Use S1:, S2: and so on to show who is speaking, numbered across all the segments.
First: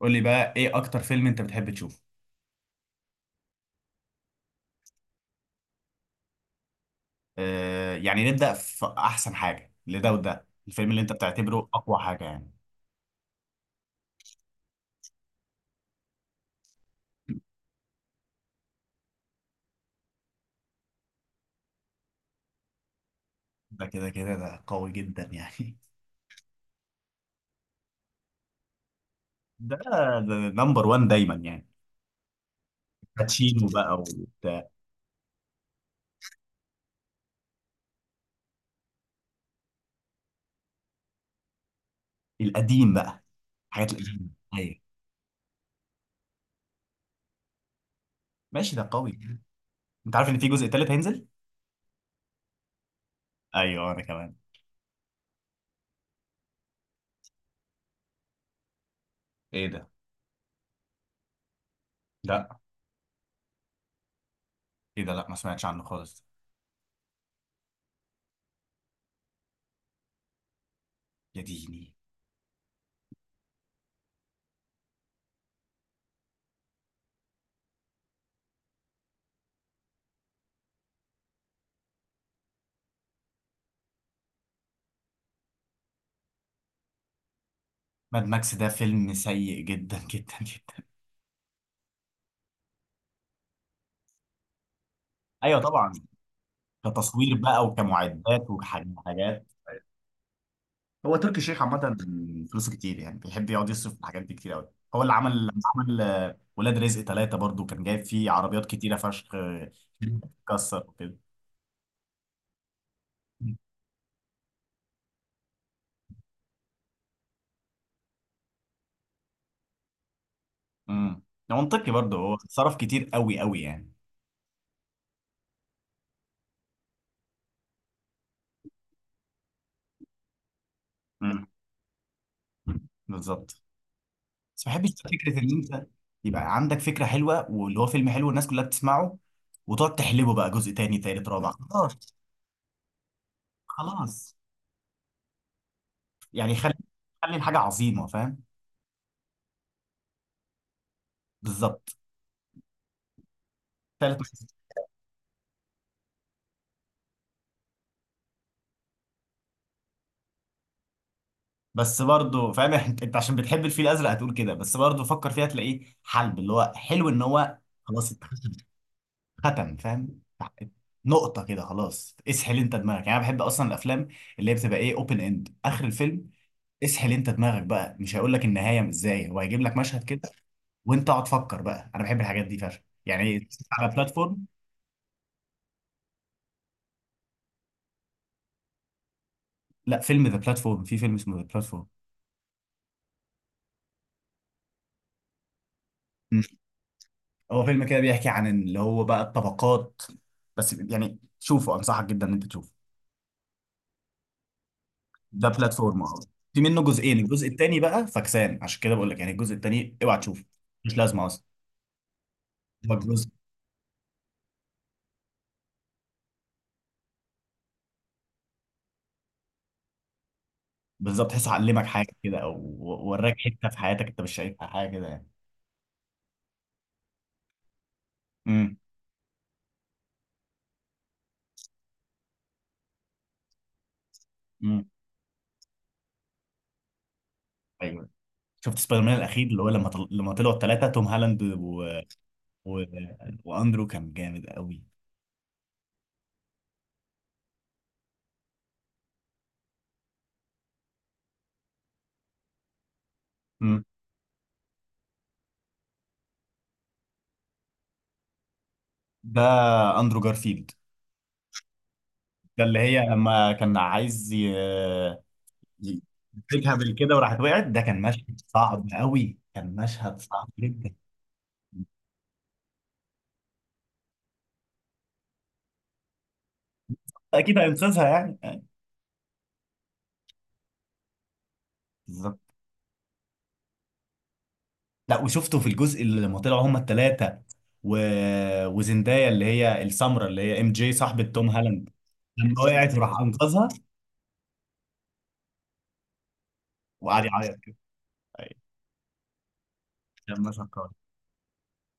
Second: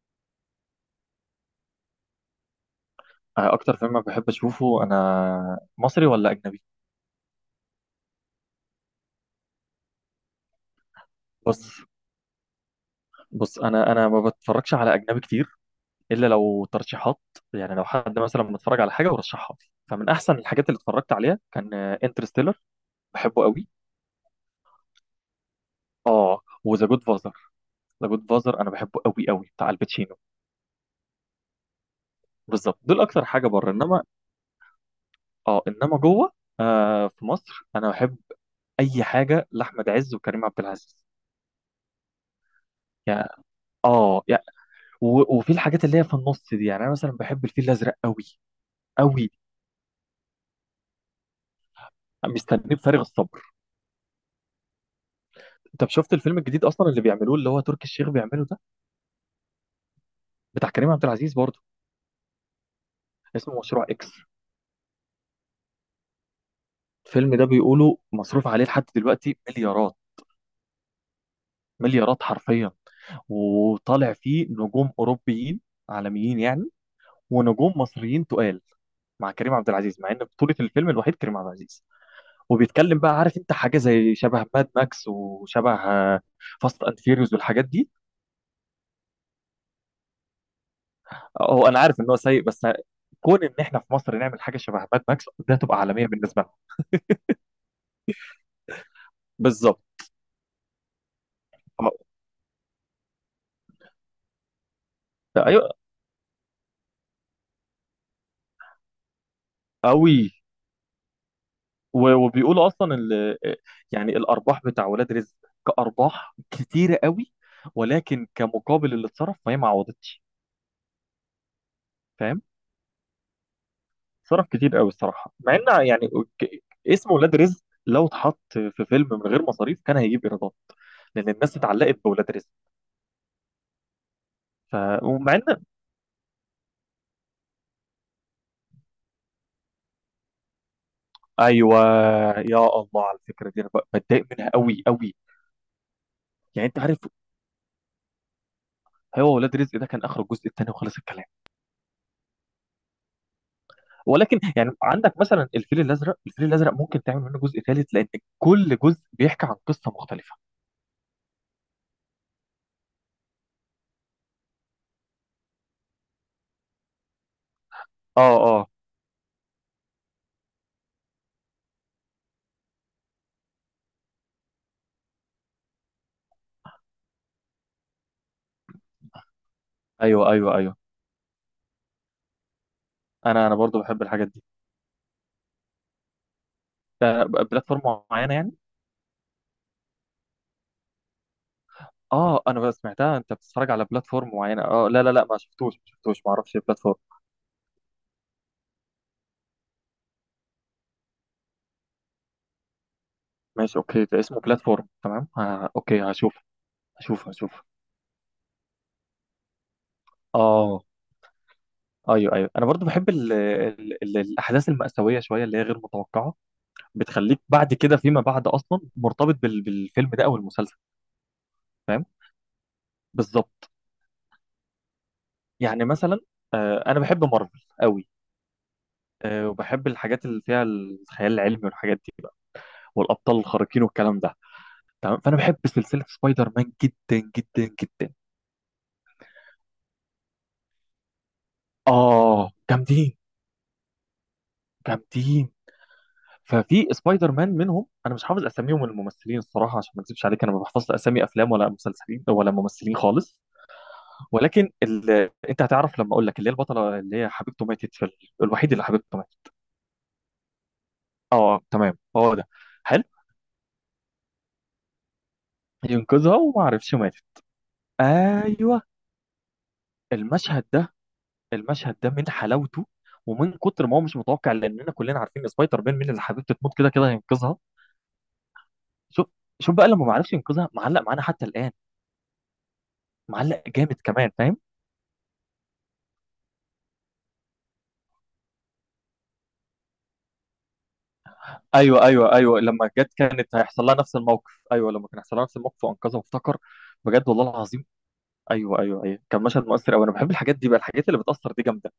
S1: قول لي بقى ايه اكتر فيلم انت بتحب تشوفه؟
S2: اكتر فيلم بحب اشوفه، انا مصري ولا اجنبي؟
S1: آه يعني نبدأ في احسن حاجة لده، وده الفيلم اللي انت بتعتبره
S2: بص،
S1: اقوى حاجة يعني.
S2: بص، انا ما بتفرجش على اجنبي كتير، الا لو ترشيحات. يعني لو حد مثلا بنتفرج على حاجه ورشحها لي، فمن احسن الحاجات اللي اتفرجت عليها كان انترستيلر. بحبه قوي.
S1: ده كده كده قوي جدا يعني.
S2: اه، وذا جود فازر. ذا جود فازر انا بحبه قوي قوي، بتاع
S1: ده
S2: الباتشينو.
S1: ده نمبر وان دايما يعني.
S2: بالظبط، دول اكتر حاجه
S1: باتشينو
S2: بره.
S1: بقى
S2: انما
S1: وبتاع.
S2: اه، انما جوه. آه، في مصر انا بحب اي حاجه لاحمد عز وكريم عبد العزيز.
S1: القديم بقى.
S2: يعني
S1: الحاجات
S2: اه
S1: القديمة
S2: يعني،
S1: ايوه.
S2: و- وفي الحاجات اللي هي في النص دي يعني، انا مثلا بحب الفيل الازرق قوي.
S1: ماشي ده قوي.
S2: قوي.
S1: انت عارف ان في جزء تالت هينزل؟
S2: مستنيه بفارغ الصبر.
S1: ايوه انا كمان.
S2: انت شفت الفيلم الجديد اصلا اللي بيعملوه، اللي هو تركي الشيخ بيعمله ده؟
S1: ايه ده
S2: بتاع كريم عبد العزيز برضه.
S1: لا
S2: اسمه مشروع اكس.
S1: ايه ده لا ما سمعتش عنه خالص.
S2: الفيلم ده بيقولوا مصروف عليه لحد دلوقتي مليارات.
S1: يا ديني.
S2: مليارات حرفيا. وطالع فيه نجوم اوروبيين، عالميين يعني، ونجوم مصريين تقال، مع كريم عبد العزيز، مع ان بطولة الفيلم الوحيد كريم عبد العزيز. وبيتكلم بقى، عارف انت، حاجة زي شبه ماد ماكس، وشبه فاست اند فيريوز والحاجات دي.
S1: ماد ماكس ده فيلم سيء جدا جدا جدا.
S2: هو انا عارف ان هو سيء، بس كون ان احنا في مصر نعمل حاجه شبه ماد ماكس ده،
S1: ايوه
S2: تبقى
S1: طبعا.
S2: عالميه بالنسبه لهم.
S1: كتصوير بقى وكمعدات وحاجات.
S2: بالظبط.
S1: هو تركي الشيخ عامة فلوسه كتير، يعني بيحب يقعد يصرف في الحاجات دي كتير قوي. هو اللي عمل
S2: آه،
S1: لما
S2: ايوه،
S1: عمل ولاد رزق ثلاثة برضو، كان جايب فيه عربيات كتيرة فشخ
S2: قوي.
S1: كسر وكده.
S2: وبيقولوا اصلا يعني الارباح بتاع ولاد رزق كارباح كتيره قوي، ولكن كمقابل اللي اتصرف، فهي ما عوضتش.
S1: امم ده منطقي برضو، هو
S2: فاهم.
S1: صرف كتير قوي قوي يعني.
S2: صرف كتير قوي الصراحه، مع ان يعني، ك- اسم ولاد رزق لو اتحط في فيلم من غير مصاريف كان هيجيب ايرادات، لان
S1: امم
S2: الناس اتعلقت بولاد رزق.
S1: بالظبط. بس ما
S2: ف...
S1: بحبش
S2: ومع
S1: فكرة ان
S2: ان.
S1: انت يبقى عندك فكرة حلوة واللي هو فيلم حلو الناس كلها بتسمعه، وتقعد تحلبه بقى جزء تاني تالت رابع
S2: ايوه.
S1: خلاص.
S2: يا الله على الفكره دي، انا ب- بتضايق
S1: خلاص
S2: منها قوي قوي،
S1: يعني
S2: يعني
S1: خلي،
S2: انت عارف.
S1: خلي الحاجة عظيمة فاهم.
S2: هو ولاد رزق ده كان اخر الجزء الثاني وخلص الكلام،
S1: بالظبط. ثالث.
S2: ولكن يعني عندك مثلا الفيل الازرق. الفيل الازرق ممكن تعمل منه جزء ثالث، لان كل جزء بيحكي عن قصه مختلفه.
S1: بس برضه فاهم انت، عشان بتحب الفيل الازرق هتقول كده، بس برضه فكر فيها تلاقيه حلب، اللي هو حلو ان هو خلاص
S2: اه،
S1: اتختم.
S2: اه،
S1: ختم، فاهم. نقطة كده خلاص، اسحل انت دماغك. يعني انا بحب اصلا الافلام اللي هي بتبقى ايه، اوبن اند اخر الفيلم. اسحل انت دماغك بقى، مش هيقول لك النهاية ازاي، هو هيجيب لك مشهد كده
S2: ايوه، ايوه، ايوه.
S1: وانت اقعد فكر بقى. انا بحب الحاجات دي فشخ
S2: انا
S1: يعني،
S2: انا برضو
S1: على
S2: بحب الحاجات دي.
S1: بلاتفورم.
S2: ده ب- بلاتفورم معينه يعني.
S1: لا، فيلم ذا بلاتفورم، في فيلم اسمه ذا بلاتفورم.
S2: اه، انا بس سمعتها انت بتتفرج على بلاتفورم معينه. اه، لا لا لا، ما شفتوش، ما شفتوش، ما اعرفش ايه بلاتفورم.
S1: هو فيلم كده بيحكي عن اللي هو بقى الطبقات، بس يعني شوفه، انصحك جدا ان انت تشوفه.
S2: ماشي، اوكي. ده اسمه بلاتفورم، تمام.
S1: ده
S2: آه،
S1: بلاتفورم
S2: اوكي،
S1: اهو.
S2: هشوف.
S1: في منه جزئين،
S2: هشوف.
S1: الجزء
S2: هشوف.
S1: التاني بقى فكسان، عشان كده بقول لك يعني الجزء التاني اوعى تشوفه،
S2: اه،
S1: مش لازمه اصلا.
S2: ايوه، ايوه. انا برضو
S1: هو
S2: بحب
S1: جزء.
S2: ال ال ال الاحداث المأساوية شوية، اللي هي غير متوقعة. بتخليك بعد كده، فيما بعد، اصلا مرتبط بالفيلم ده او المسلسل.
S1: بالظبط تحسه علمك
S2: فاهم.
S1: حاجه كده، او وراك حته
S2: بالظبط.
S1: في حياتك انت مش شايفها حاجه كده يعني.
S2: يعني مثلا، آه، انا بحب مارفل قوي.
S1: امم
S2: آه، وبحب الحاجات اللي فيها الخيال العلمي والحاجات دي بقى، والابطال الخارقين والكلام ده.
S1: امم
S2: تمام. فانا بحب سلسلة سبايدر مان جدا جدا
S1: ايوه.
S2: جدا.
S1: شفت سبايدر مان الاخير اللي هو لما لما طلعوا الثلاثه، توم هالاند
S2: اه،
S1: و...
S2: جامدين.
S1: واندرو، كان جامد قوي.
S2: جامدين. ففي سبايدر مان منهم، انا مش حافظ اساميهم الممثلين الصراحه، عشان ما اكذبش عليك، انا ما بحفظش اسامي افلام ولا مسلسلين ولا ممثلين خالص.
S1: امم.
S2: ولكن انت هتعرف لما اقول لك، اللي هي البطله، اللي هي حبيبته ماتت في الوحيد اللي حبيبته
S1: ده
S2: ماتت.
S1: اندرو جارفيلد.
S2: اه، تمام، هو ده.
S1: ده اللي
S2: حلو.
S1: هي لما كان عايز ي-
S2: ينقذها وما
S1: يمسكها
S2: عرفش
S1: بالكده
S2: ماتت.
S1: وراحت وقعت، ده كان مشهد
S2: ايوه.
S1: صعب قوي، كان مشهد صعب
S2: المشهد
S1: جدا.
S2: ده، المشهد ده من حلاوته، ومن كتر ما هو مش متوقع، لاننا كلنا عارفين سبايدر مان، مين اللي حبيبته تموت كده كده هينقذها.
S1: اكيد هينقذها يعني.
S2: شوف، شوف بقى لما ما عرفش ينقذها، معلق معانا حتى الان.
S1: بالظبط.
S2: معلق جامد كمان، فاهم.
S1: لا وشفته في الجزء اللي لما طلعوا هما الثلاثه و... وزندايا اللي هي السمراء اللي هي ام جي صاحبه توم هالاند،
S2: ايوه، ايوه، ايوه،
S1: لما
S2: لما
S1: وقعت
S2: جت
S1: وراح
S2: كانت
S1: انقذها
S2: هيحصل لها نفس الموقف. ايوه، لما كان هيحصل لها نفس الموقف وانقذها، وافتكر.
S1: وقعد
S2: بجد والله
S1: يعيط كده.
S2: العظيم.
S1: ايوه.
S2: ايوه، ايوه، ايوه، كان مشهد مؤثر قوي. انا بحب
S1: لما
S2: الحاجات دي بقى،
S1: شكرها.
S2: الحاجات اللي بتاثر دي جامده.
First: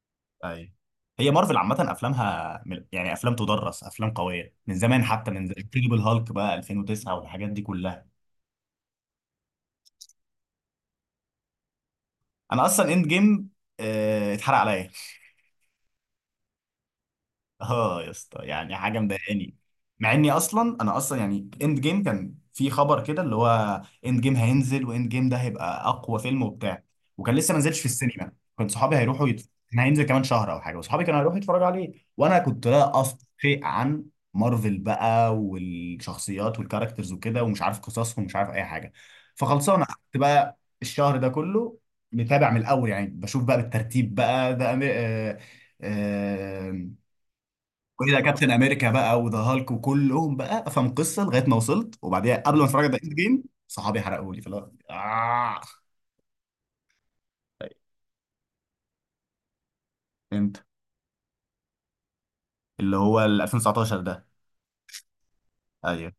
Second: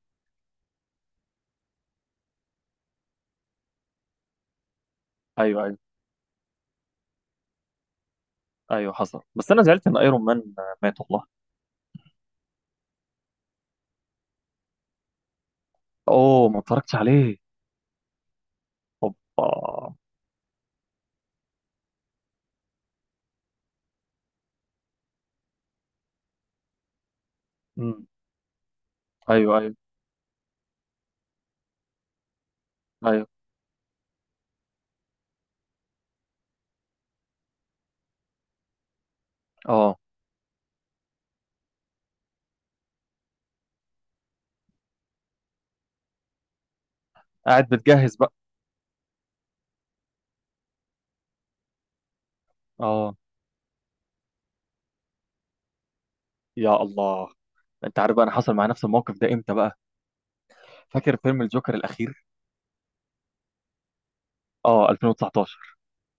S1: ايوه. هي مارفل عامه افلامها يعني افلام تدرس، افلام قويه من زمان، حتى من
S2: ايوه، ايوه،
S1: انكريدبل هالك بقى 2009 والحاجات دي كلها.
S2: ايوه، حصل. بس انا زعلت ان ايرون مان مات والله.
S1: انا اصلا اند جيم اتحرق عليا.
S2: اوه، ما اتفرجتش عليه.
S1: اه يا اسطى، يعني حاجه
S2: اوبا.
S1: مضايقاني. مع اني اصلا، انا اصلا يعني اند جيم كان في خبر كده اللي هو اند جيم هينزل، واند جيم ده هيبقى اقوى فيلم وبتاع، وكان لسه ما نزلش في
S2: امم
S1: السينما، كنت صحابي هيروحوا
S2: ايوه، ايوه،
S1: كان هينزل كمان شهر او حاجه، وصحابي كانوا هيروحوا يتفرجوا عليه، وانا كنت لا افقه
S2: ايوه.
S1: شيء عن مارفل بقى والشخصيات والكاركترز وكده، ومش عارف قصصهم ومش عارف اي حاجه. فخلصانه
S2: اه.
S1: قعدت بقى الشهر ده كله متابع من الاول، يعني بشوف بقى بالترتيب بقى ده أمي... آه... آه،
S2: قاعد
S1: وإيه
S2: بتجهز
S1: ده،
S2: بقى.
S1: كابتن امريكا بقى وذا هالك وكلهم بقى، افهم قصه لغايه ما وصلت، وبعديها قبل ما اتفرج على اند
S2: اه،
S1: جيم صحابي حرقوا لي فلا آه.
S2: يا الله.
S1: طيب،
S2: انت عارف بقى، انا حصل معايا نفس الموقف ده امتى بقى؟
S1: انت
S2: فاكر فيلم الجوكر الاخير؟
S1: اللي هو ال 2019 ده؟
S2: اه، 2019.
S1: ايوه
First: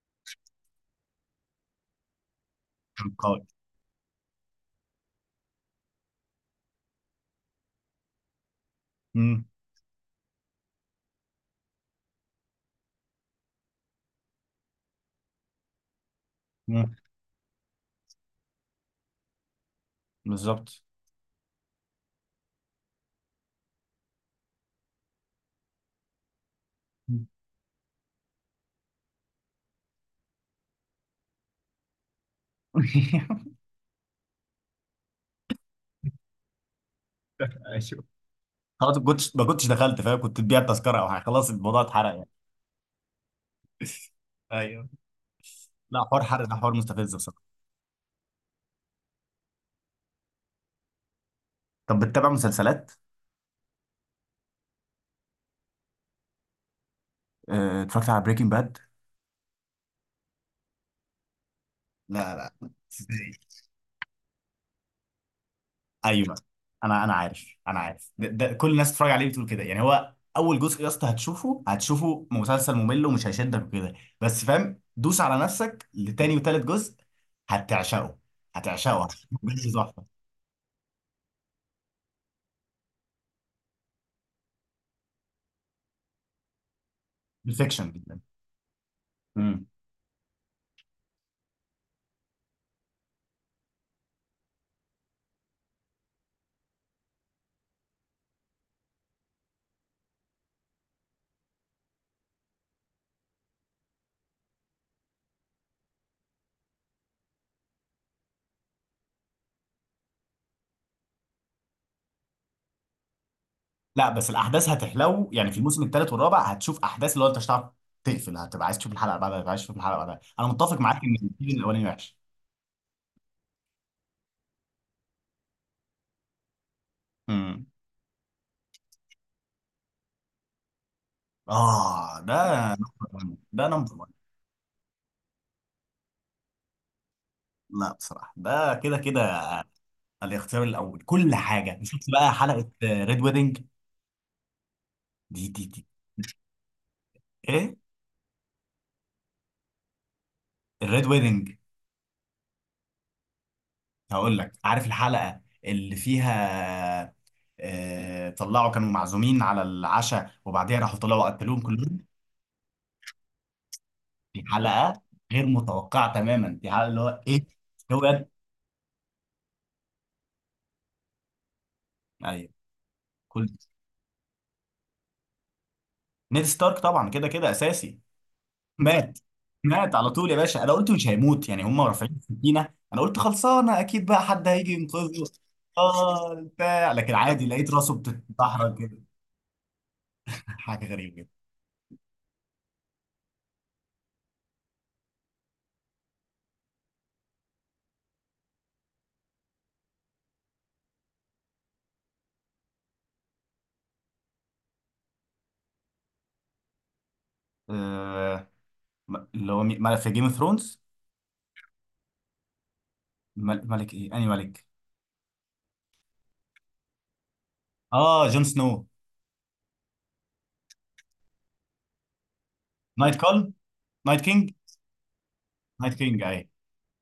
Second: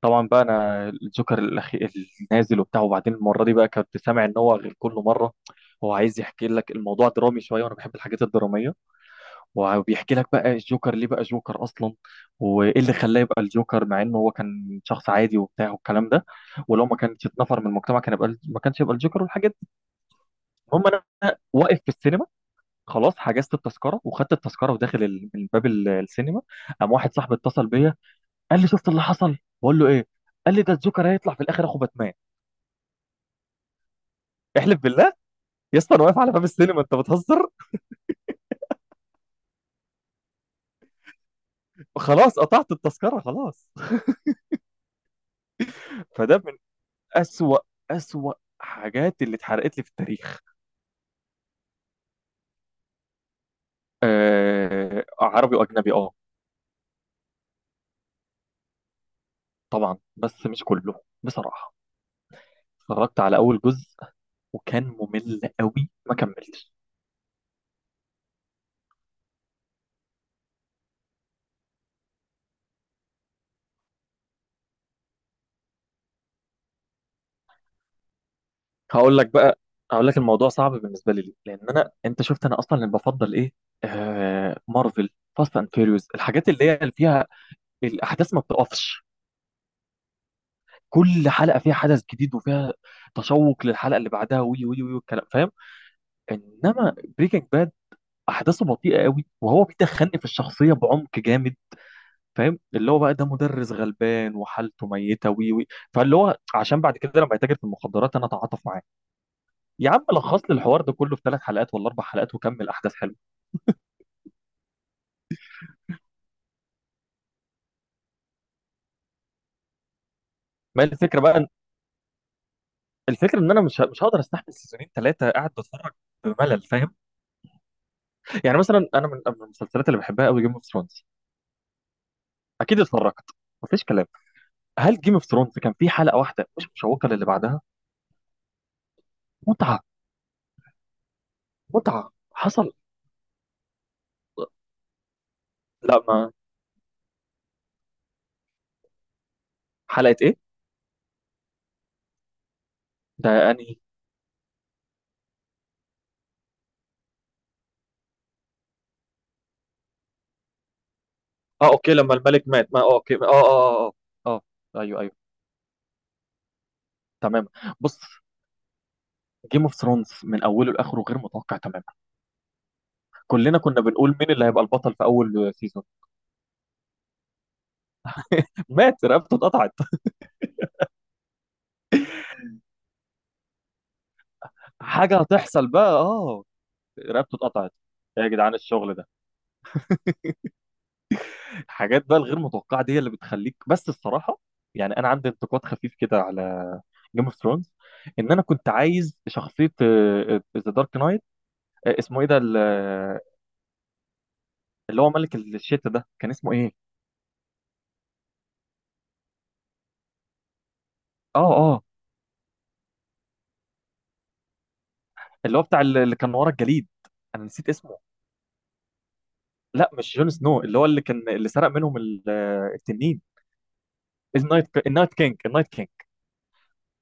S2: طبعا بقى، انا الجوكر الاخير، النازل وبتاع،
S1: كان
S2: وبعدين المره
S1: قوي.
S2: دي بقى كنت سامع ان هو غير كل مره. هو عايز يحكي لك الموضوع درامي شويه، وانا بحب الحاجات الدراميه.
S1: أمم،
S2: وبيحكي لك بقى الجوكر ليه بقى جوكر اصلا، وايه اللي خلاه يبقى الجوكر، مع انه هو كان شخص عادي وبتاع والكلام ده. ولو
S1: أمم،
S2: ما كانش اتنفر من المجتمع كان يبقى، ما كانش يبقى الجوكر والحاجات دي.
S1: بالظبط.
S2: المهم، انا واقف في السينما، خلاص حجزت التذكره وخدت التذكره، وداخل من باب السينما. قام واحد
S1: مم.
S2: صاحبي اتصل بيا، قال لي شفت اللي حصل؟ بقول له ايه؟ قال لي ده الجوكر هيطلع في الاخر اخو باتمان. احلف بالله. يا اسطى انا واقف على باب السينما، انت بتهزر.
S1: ايوه خلاص، ما كنتش، دخلت فاهم، كنت تبيع التذكره او حاجه، خلاص الموضوع اتحرق يعني.
S2: خلاص قطعت التذكره خلاص.
S1: ايوه. لا حوار
S2: فده
S1: حرق
S2: من
S1: ده حوار مستفز بصراحه.
S2: اسوأ، اسوأ حاجات اللي اتحرقت لي في التاريخ.
S1: طب بتتابع مسلسلات؟
S2: آه، عربي واجنبي، اه.
S1: آه، اتفرجت على بريكنج باد.
S2: طبعا بس مش كله بصراحه.
S1: لا لا.
S2: اتفرجت على اول جزء، وكان ممل قوي، ما
S1: ايوه
S2: كملتش.
S1: انا عارف، ده, ده كل الناس بتتفرج عليه بتقول كده. يعني هو اول جزء يا اسطى هتشوفه، هتشوفه مسلسل ممل ومش هيشدك وكده، بس فاهم دوس على نفسك لتاني وتالت جزء هتعشقه، هتعشقه
S2: هقول
S1: هتشوفه
S2: لك بقى،
S1: بجد
S2: هقول
S1: تحفه.
S2: لك الموضوع صعب بالنسبه لي ليه؟ لان انا، انت شفت، انا اصلا اللي بفضل ايه؟ آه، مارفل. فاست اند فيريوس، الحاجات اللي هي اللي فيها
S1: بالفيكشن جدا.
S2: الاحداث ما بتقفش،
S1: امم.
S2: كل حلقه فيها حدث جديد، وفيها تشوق للحلقه اللي بعدها، وي وي وي والكلام، فاهم. انما بريكنج باد احداثه بطيئه قوي، وهو بيدخلني في الشخصيه بعمق جامد، فاهم؟ اللي هو بقى ده مدرس غلبان وحالته ميته، وي وي. فاللي هو عشان بعد كده لما يتاجر في المخدرات، انا اتعاطف معاه. يا عم لخص لي الحوار ده كله في ثلاث حلقات ولا اربع حلقات، وكمل احداث حلوه.
S1: لا بس الاحداث هتحلو يعني في الموسم التالت والرابع، هتشوف احداث اللي هو انت مش هتعرف تقفل، هتبقى عايز تشوف الحلقه اللي بعدها، هتبقى عايز تشوف الحلقه اللي بعدها. انا متفق
S2: ما هي
S1: معاك ان
S2: الفكره بقى،
S1: السيزون الاولاني وحش.
S2: الفكره ان انا مش هقدر استحمل سيزونين ثلاثه قاعد بتفرج بملل، فاهم.
S1: امم.
S2: يعني مثلا، انا من المسلسلات اللي بحبها قوي جيم اوف ثرونز.
S1: اه ده
S2: اكيد
S1: نمبر
S2: اتفرجت.
S1: واحد، ده
S2: مفيش
S1: نمبر
S2: كلام.
S1: 1.
S2: هل جيم اوف ثرونز كان فيه حلقه واحده مش مشوقه للي بعدها؟
S1: لا بصراحه ده كده كده
S2: متعه.
S1: الاختيار الاول. كل حاجه. شفت
S2: متعه
S1: بقى حلقه
S2: حصل.
S1: ريد ويدنج؟ دي
S2: لا، ما.
S1: ايه.
S2: حلقه ايه؟
S1: الريد ويدنج.
S2: ده انهي؟
S1: هقول لك، عارف الحلقه اللي فيها آه طلعوا كانوا معزومين على العشاء وبعديها راحوا طلعوا قتلوهم
S2: اه، اوكي،
S1: كلهم.
S2: لما الملك مات، ما، اه، اوكي، اه، اه، اه. اه.
S1: دي
S2: اه، ايوه،
S1: حلقه
S2: ايوه،
S1: غير متوقعه تماما، دي حلقه اللي هو ايه،
S2: تمام. بص.
S1: هو ده؟
S2: جيم اوف ثرونز من اوله لاخره غير متوقع تماما.
S1: ايوه. كل،
S2: كلنا كنا بنقول مين اللي هيبقى البطل في اول سيزون؟
S1: نيد ستارك طبعا كده كده اساسي.
S2: مات،
S1: مات.
S2: رقبته اتقطعت.
S1: مات على طول يا باشا، انا قلت مش هيموت، يعني هم رافعين السكينه انا قلت خلصانه اكيد بقى حد هيجي
S2: حاجه
S1: ينقذه،
S2: هتحصل بقى،
S1: اه
S2: اه.
S1: بتاع، لكن
S2: رقبته
S1: عادي لقيت
S2: اتقطعت.
S1: راسه
S2: إيه يا جدعان
S1: بتتدحرج
S2: الشغل
S1: كده.
S2: ده؟
S1: حاجه غريبه جدا.
S2: الحاجات بقى الغير متوقعه دي هي اللي بتخليك بس الصراحه. يعني انا عندي انتقاد خفيف كده على جيم اوف ثرونز، ان انا كنت عايز شخصيه ذا دارك نايت، اسمه ايه ده اللي هو ملك الشتا ده، كان اسمه ايه؟
S1: آه اللي هو ملك في جيم اوف ثرونز؟
S2: اه، اه،
S1: ملك ايه، انهي ملك؟
S2: اللي هو بتاع اللي كان ورا الجليد، انا نسيت اسمه.
S1: اه جون سنو.
S2: لا مش جون سنو، اللي هو اللي كان اللي سرق منهم آه،
S1: نايت
S2: التنين.
S1: كول، نايت كينج.
S2: النايت كينج، النايت كينج،
S1: نايت كينج اي.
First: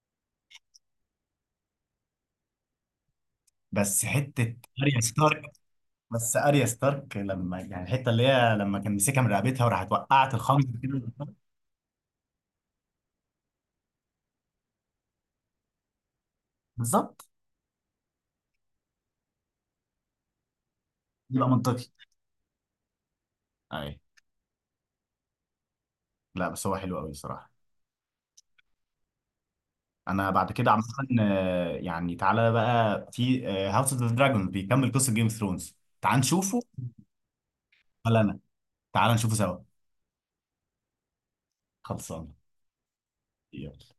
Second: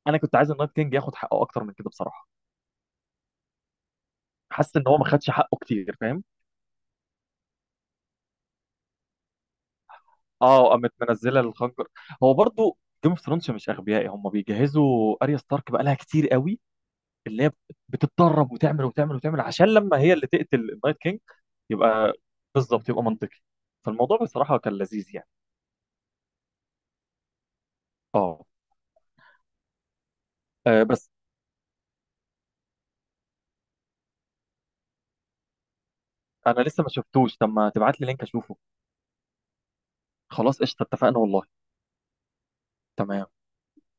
S2: انا كنت عايز النايت كينج ياخد حقه اكتر من كده بصراحه.
S1: بس حته
S2: حاسس ان هو
S1: اريا
S2: ما خدش
S1: ستارك،
S2: حقه كتير، فاهم.
S1: بس اريا ستارك لما يعني الحته اللي هي لما كان مسكها من رقبتها وراحت وقعت الخنجر
S2: اه، قامت
S1: كده.
S2: منزله الخنجر. هو برضو جيم اوف ثرونز مش اغبياء، هم بيجهزوا اريا ستارك بقى لها كتير قوي.
S1: بالظبط
S2: اللي هي بتتدرب وتعمل وتعمل وتعمل، عشان لما هي اللي تقتل النايت كينج
S1: يبقى منطقي.
S2: يبقى. بالظبط يبقى منطقي.
S1: اي.
S2: فالموضوع بصراحه كان لذيذ يعني.
S1: لا بس هو حلو قوي الصراحه.
S2: اه.
S1: انا بعد كده عامه
S2: آه، بس.
S1: آه، يعني تعالى بقى في هاوس اوف ذا دراجون بيكمل قصه جيم اوف ثرونز، تعال نشوفه.
S2: انا لسه ما شفتوش، طب ما تبعت لي
S1: ولا
S2: لينك
S1: انا.
S2: اشوفه.
S1: تعال نشوفه سوا.
S2: خلاص قشطه، اتفقنا والله.
S1: خلصان.
S2: تمام.
S1: يلا.